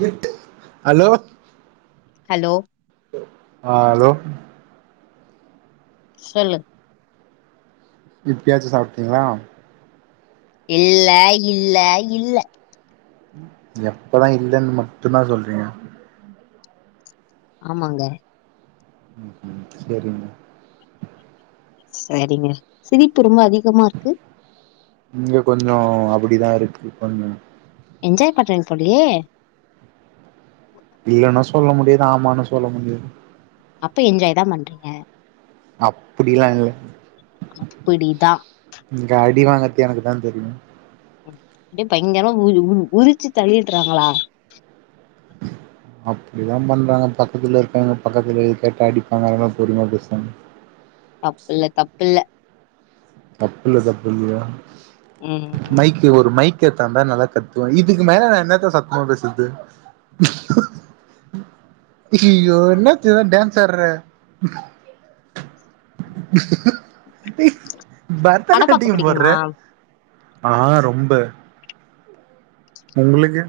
கெட்டு hello hello ஆ hello சொல்லு இப்பியாச்சு சாப்டீங்ளா இல்ல இல்ல இல்ல எப்பதா இல்லன் மட்டுந்தா சொல்றிங்க ஆமாங்க உம்ம் சேரிங்க சேரிங்க சிரிப்பு ரொம்ப அதிகமாருக்கு இங்க கொஞ்ச அப்டிதா இருக்கு கொஞ்ச என்ஜாய் பண்றிங் போலியே இல்லனு சொல்ல முடியாது ஆமானு சொல்ல முடியாது அப்ப என்ஜாய்தா பண்றிங்க அப்டிலா இல்ல இப்படிதான் இங்க அடி வாங்க த்து எனக்குதா தெரியு அப்டியே பயங்கரமா உ உ உரிச்சு தள்ளிட்றாங்களா உஹ அப்டிலா பண்றாங்க பக்கத்துல இருக்காங்க பக்கத்துலது கேட்டா அடிப்பாங்க அதானால பொருமியா பேசங்க [inaudible] தப்புல்ல தப்புல்ல தப்புல்ல தப்புல்லையா ம் மைக்கு ஒரு மைக் கேத்தாந்தா நல்லா கத்துவே இதுக்கு மேல நா என்னாத்த சத்தமா பேசத்து இய்யோ என்னாச்சிதா டான்சாட்ற படம் பாக்க பர்தநாட்டியம் போட்ற பிடிக்குமா ஆ ரொம்ப உங்ளுக்கு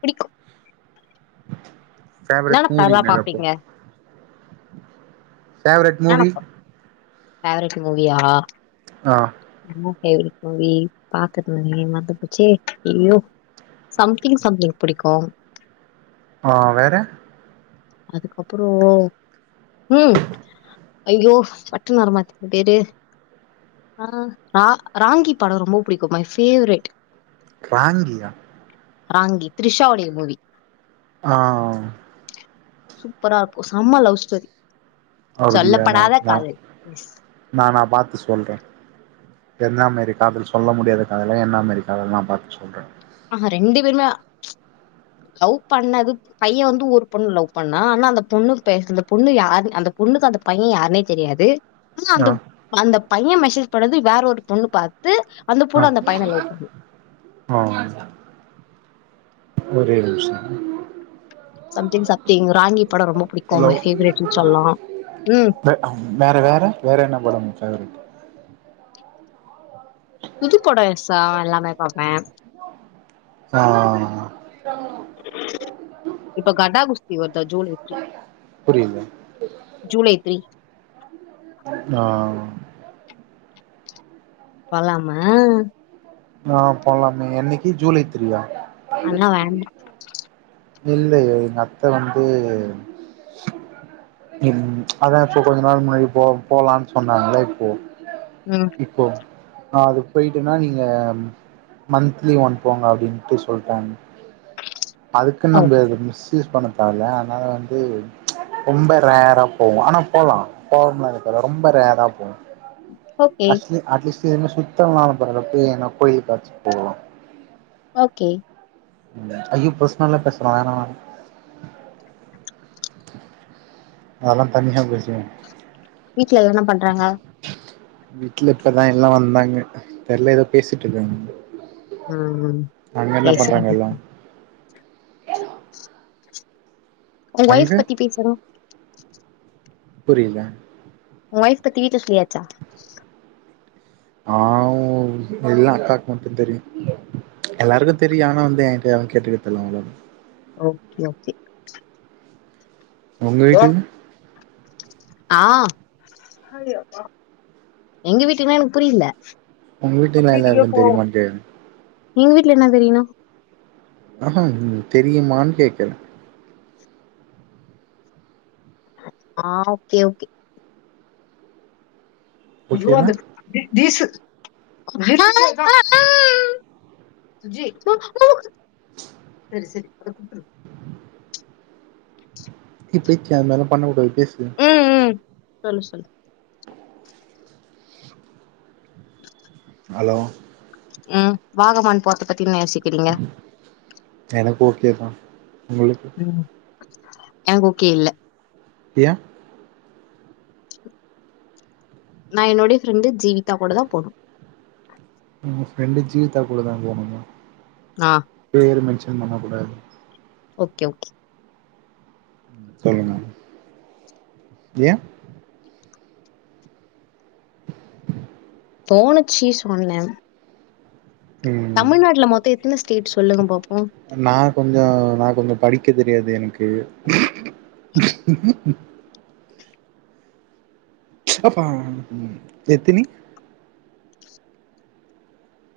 புடிக்கு பேவரட் மூவி படம்லாம் என்னதுப்போ பாப்பீங்க ஃபேவரட் என்னென்ன மூவி படம் ஃபேவரட் மூவியா ஆ என்ன ஃபேவரட் மூவீ பாக்கதுங்க மருந்து போச்சே ஐயோ சம்திங் சம்திங் புடிக்கு ஆ வேற அதுக்கப்புறோ ம் ஐயோ பட்டுன்னு வரமாட்டுங்து அ பேரு ஆ ரா ராங்கி பட ரொம்ப புடிக்கு மை ஃபேவரெட் ராங்கியா ராங்கி த்ரிஷாவுடைய மூவி ஆ சூப்பரா இருக்கு செம்ம லவ் ஸ்டோரி அப்படியா நா சொல்லப்படாத நா காதல் எஸ் நா நா பாத் து சொல்றே என்ன மாரி காதல் சொல்ல முடியாத காதலா என்ன மாரி காதல் நா பாத்து சொல்றே ஆ ரெண்டு பேருமே [inaudible] லவ் பண்ணது பைய வந்து ஒரு பொண்ணு லவ் பண்ண ஆனா அந்த பொண்ணு பேச அந்த பொண்ணு யாரு அந்த பொண்ணுக்கு அந்த பைய யாருனே தெரியாது ஆ அந்த அந்த பைய மெசேஜ் பண்ணது வேற ஒரு பொண்ணு பாத் து அந்த ஆ பொண்ணு அந்த பையன லவ் பண்ணு ஆ ஒரே நிமிச சம்திங் சம்திங் ராங்கி படம் ரொம்ப புடிக்கு ஹலோ மை ஃபேவரேட்ன்னு சொல் லா வேற அம் வேற வேற என்ன படம் ஃபேவரிட் புதுப்பட விசா எல்லாமே பாப்பே ஆ இப்ப கடா குஸ்தி வருத ஜுலை த்ரீ புரியல ஜூலை த்ரீ ஆ போலாமா ஆ போலாமே என்னிக்கி ஜூலை த்ரீயா அத்ல்லா வேண்டா இல்லையே எங்க அத்த வந்து ம் அதா இப்போ கொஞ்ச நாள் முன்னாடி போ போலான்னு சொன்னாங்கல்ல இப்போ ம் இப்போ ஆ அது போயிட்டுன்னா நீங்க மந்த்லி ஒன் போங்க அப்டின்ட்டு சொல்ட்டாங்க அதுக்குன்னு ஓ நம்ம அந்த மிஸ்யூஸ் பண்ண தவல்ல அனால வந்து ரொம்ப ரேரா போவு ஆனா போலா போவோம்ல இருக்க ரொம்ப ரேரா போவு ஓகே அ அட்லீஸ்ட் சுத்தம் [unintelligible] ஏன்னா கோயிலு பச்சு போலா ஓகே ம் ஐயோ பர்ஸ்னல்லா பேஸ்லா வேணா வேணா அதலா தனியா பேசுவோ வீட்ல என்ன பண்றாங்க வீட்டல இப்பதா எல்லா வந்தாங்க தெரில எதோ பேசிட்டு இருக்காங்க ம் அங்க என்ன பேசுங்க பண்றாங்க எல்லா உங்க ஒய்ஃப் அங்க பத்தி பேசுறோ புரியல உங்க ஒய்ஃப் பத்தி வீட்ல சொல்லியாச்சா ஆ ஹூ எல்லா அக்காக்கு மட்டு தெரியு எல்லாருக்கு தெரியு ஆனா வந்து என்கிட்ட யாரு கேட்டுக்கிர்து இல்ல அவ்ளதா ஓகே ஓகே உங்க வீட்டுக்கு ஆ எங்க வீட்டுக்குனா எனக் புரில உங்க வீட்டு நல்லாருக்குன் தெரியுமான்ட்டு எங் வீட்ல என்ன தெரிணு ஆஹா தெரியுமான் கேட்டே ஆ ஓகே ஓகே ஓகேனா ோது ச சு சரி சரி அத கூப்பரு இ பேய்ச்சா அத்னால பண்ணக்கூடாது பேசு ம் ம் சொல்லு சொல்லு உம் ஹலோ ம் வாகவான் பாத்துட்டு எனக்கு ஓகேதா உங்களுக்கு ம் எனக்கு ஓகே இல்ல ஏ நா என்னோடைய ஃப்ரெண்டு ஜீவிதா கூட தா போணு ம் ஃப்ரெண்டு ஜீவிதா கூட தா போனுங்க நா பேரு நச் ஏ பண்ணக்கூடாது ஓகே ஓகே ம் சொல்லுங்க ஏ தோணுச்சி சொன்னே ம் எத்தன ஸ்டேட் சொல்லுங்க பாப்போம்? நா கொஞ்சோ நா கொஞ்சோ படி க்க தெரியாது எனக்கு பப்பா எத்தினி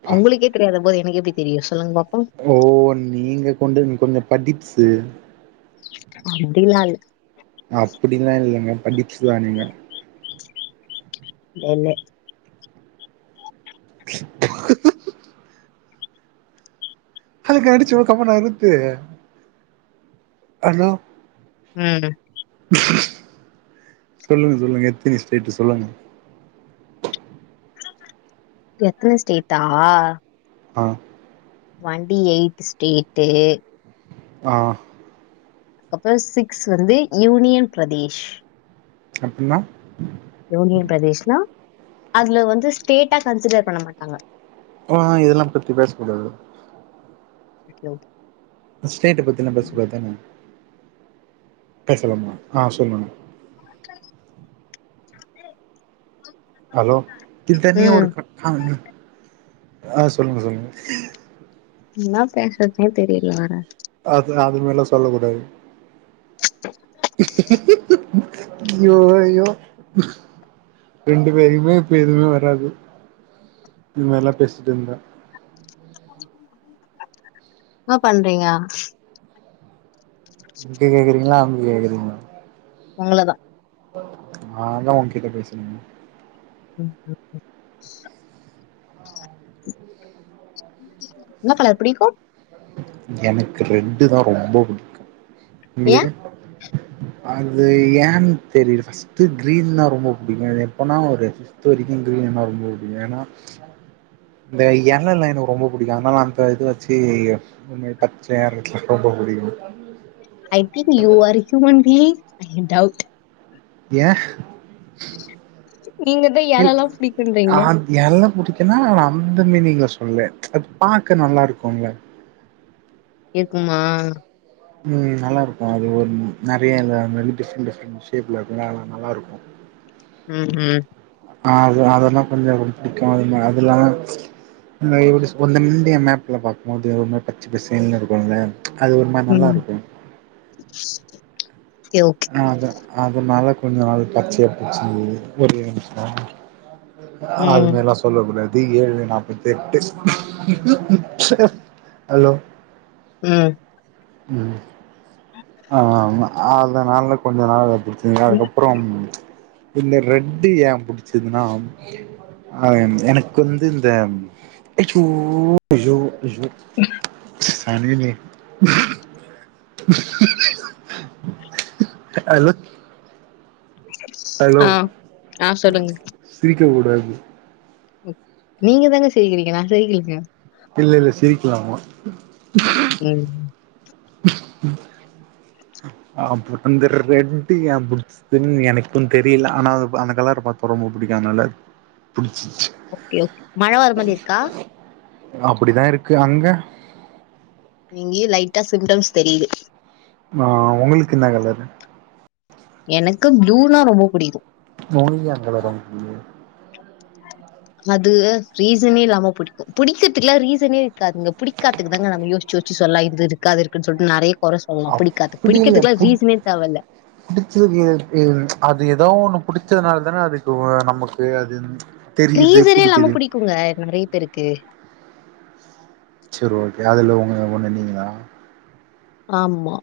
பா அவ்ங்குளுக்கே தெரியாத போது எனக்கெப்டி தெரியு சொல்லுங்க பாப் ஓ நீங்க கொண்டு கொஞ்சோ படிப்ஸு அப்டிலால் அப்டிலால்லங்க படிப்ஸ்தா நீங்க லேலே அதுக்கடிச்சவு கமனா இருக்கு ஆனா ம் சொல்லுங்க சொல்லுங்க எத்தனி ஸ்டேட்டு சொல்லுங்க எத்தன ஸ்டேட்டா ஆ வண்டி எயிட்டு ஸ்டேட்டு ஆ கப்ற சிக்ஸ் வந்து யூனியன் பிரதேஷ் அப்டின்னா யூனியன் பிரதேஷ்னா அத்ல வந்து ஸ்டேட்டா கன்சிடர் பண்ண மாட்டாங்க ஆ இதெல்லா பத்தி பேசக்கூடாது ஓகே ஓக் ஸ்டேட்ட பத்திலா பேசக்கூடாத்தானே பேசலாமா ஆ சொல்லுங்க ஹலோ திட்டன்யா ம். ஒருக்க காலு ஆ சொல்லுங் சொல்லுங்க இன்னா பேசற்தே தெரில வேற அது அது மேலா சொல்ல கூடாது அய்யோ அய்யோ ரெண்டு பேருமே இப்ப எதுமேவராது இது மாரில்லா பேசிட்டுருந்தா ஆ பண்றைய இங்க கேக்குறீங்களா அங்க கேக்குறீங்களா உங்கள தா நாதா உன்கிட்ட பேசினங் உம் என்ன கலர் பிடிக்கு எனக்கு ரெட்டு தா ரொம்ப பிடிக்கு ஏன்? உங்களுக்கு அது என் தெரியல ஃபர்ஸ்ட்டு கிரீன் தா ரொம்ப பிடிக்கு எப்பபோனா ஒரு பிப்த் வரைக்கு கிரீன் கிரீன்னா ரொம்ப பிடிக்கு ஏன்னா இந்த யெலல்லா எனக்கு ரொம்ப பிடிக்கு அதனால அந்த இது வச்சு ஒரு மாரி பச்சையா இருக்குல்ல ரொம்ப பிடிக்கு I think you are human being doubt யே நீங்க தான் ன் யாரெல்லாம் அ பிடிக்குன்றீங்களே? யெல்லா புடிக் ஏன்னா நா அந்த மீனிங்ல சொல்லல அது பாக்க நல்லாருக்கும்ல்ல இருக்குமா உம் நல்லாருக்கு அது ஒரு நெறைய டிப்ரெண்ட் டிப்ரெண்ட் ஷேப்ல இருக்கும்ல அதல்லா நல்லாருக்கு உம் ம் அ அதெல்லா கொஞ்ச பிடிக்கு அ அதெல்லா இந்த ஒருஸ் ஒரு இந்திய மேப்ல பாக்குபோது ஒருமாதி பச்ச பசசேலுனு இருக்குல்ல அது ஒரு மாரி ம். நல்லாருக்கு சரி ஓகே. அத அதனால கொஞ்ச நாள் பச்சய புடிச்சிருந்தது ஒரே நிமிஷோ ம். அதுமேலா சொல்ல கூடாது தி ஏழு நாற்பத்தெட்டு [unintelligible] ஹலோ உம் ம் ஆமா அதனால கொஞ்ச நாள் வச்சுச்சீங்க அதுக்கப்றம் இந்த ரெட்டு யேன் புடிச்சதுன்னா அ எனக்கு வந்து இந்த ஐயோ ஐயோ ஐயோ சனியனே ஹலோ ஹலோ ஆ ஆ சொல்லுங்க உடாது நீங்க தாங்க சிரிக்கிறீங்க நா சிரிக்கலங்க இல்ல இல்ல சிரிக்கலாமா உம் [unintelligible] [inaudible] ம் ஆ பட் அந்த ரெட்டு யே பிடிச்சுதுன்னு எனக்கும் தெரியல ஆனா அந்த கலர பாத்தா ரொம்பா பிடிக்கு அதனால பிடி ஓகே ஓகே மழ வர மாதிரிருக்கா அப்படிதா இருக்கு அங்க இங்கேயு லைட்டா சிம்டம்ஸ் தெரியுது ஆ உங்களுக்கு என்ன கலரு எனக்கு ப்ளூனா ரொம்ப பிடிக்கு [unintelligible] அது ரீசனேல்லாம பிடிக்கு பிடிக்கதுக்குல்லா ரீசனேருக்காதுங்க பிடிக்காததுக்கு தாங்க நம்ம யோசிச் யோ ச்சு சொல்ல இதுருக்கு அதுருக்குன்னு சொல்லிட்டு நெறய குற சொல்லா பிடிக்காது பிடிக்குரதுக்குள்ள ரீசனே தேவ இல்ல புடிச்சதுக்கு ஏ அது ஏதோ ஒண்ணு புடிச்சதுனால தான அது [unintelligible] நமக்கு அது தெரியுது ரீசனே இல்லாம புடிக்குது புடிக்குங்க நெறைய பேருக்கு செரி ஓகே அதுல உங்க ஒண்ணு நீங்களா ஆமா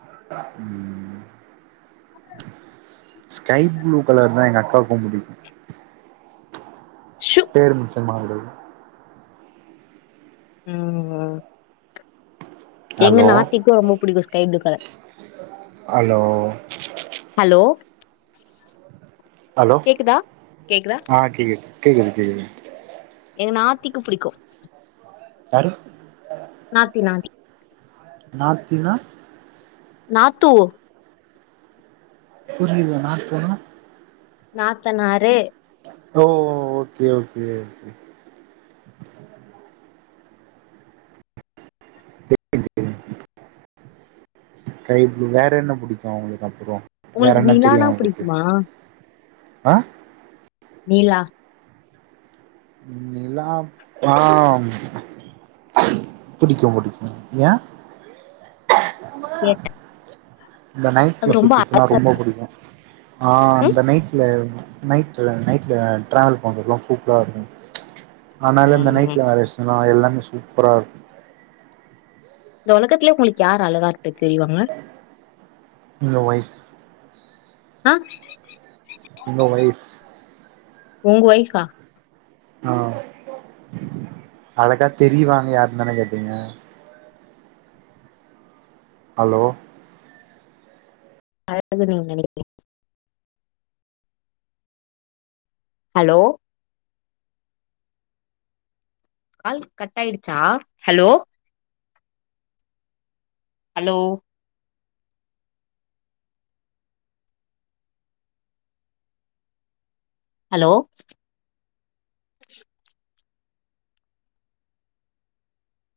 [inaudible] ஸ்கை ப்ளூ கலர்னா எங்க அக்காவுக்கு புடிக்கு ஷூ! பேர் [unintelligible] ம் எங்க ஹலோ நாத்திக்கு ரொம்ப புடிக்கு sky blue colour hello hello hello கேக்குதா கேக்குதா அ கேக்குது கேக்குது எங்க நாத்திக்கு புடிக்கு யாரு நாத்தி நாத்தி நாத்தினா நாத்தூ புரியல நாத்துனா நாத்தனாரு ஓ ஓகே ஓகே [unintelligible] ஸ்கை ஃப்ளு வேற என்ன புடிக்கு உங்ளுக்கு அப்றோ வேற உங்களுக்கு என்ன தெரியு நிலானா உங்ளுக்கு புடிக்குமா ஆ நிலா நிலா [unintelligible] புடிக்கு புடிக்கு ஏ கேட்ட இந்த அது நைட்டில் ரொம்ப அழ- சுத்துறதுன்னா ரொம்ப புடிக்கு அ ம்? அந்த நைட்டுல நைட்ல நைட்ல ட்ராாவல் பண்றதுல்லா சூப்பரா இருக்கு ஆனால இந்த ம். நைட்ல வேல வெச்சுனனா எல்லாமே சூப்பரா இருக்கு இந்த ஒலகத்துலயே உங்ளுக்கு யாரு அழகா இருப் ஏ வைஃப் அ எங்க வைஃப் உங்க வைஃப்பா அ அழகா தெரியுவாங்க யாருன்னுதானே கேட்டீங்க ஹலோ அழகுனு நீங்க நெனைக்கிறீங்க ஹலோ கால் கட் ஆயிடுச்சா ஹலோ ஹலோ ஹலோ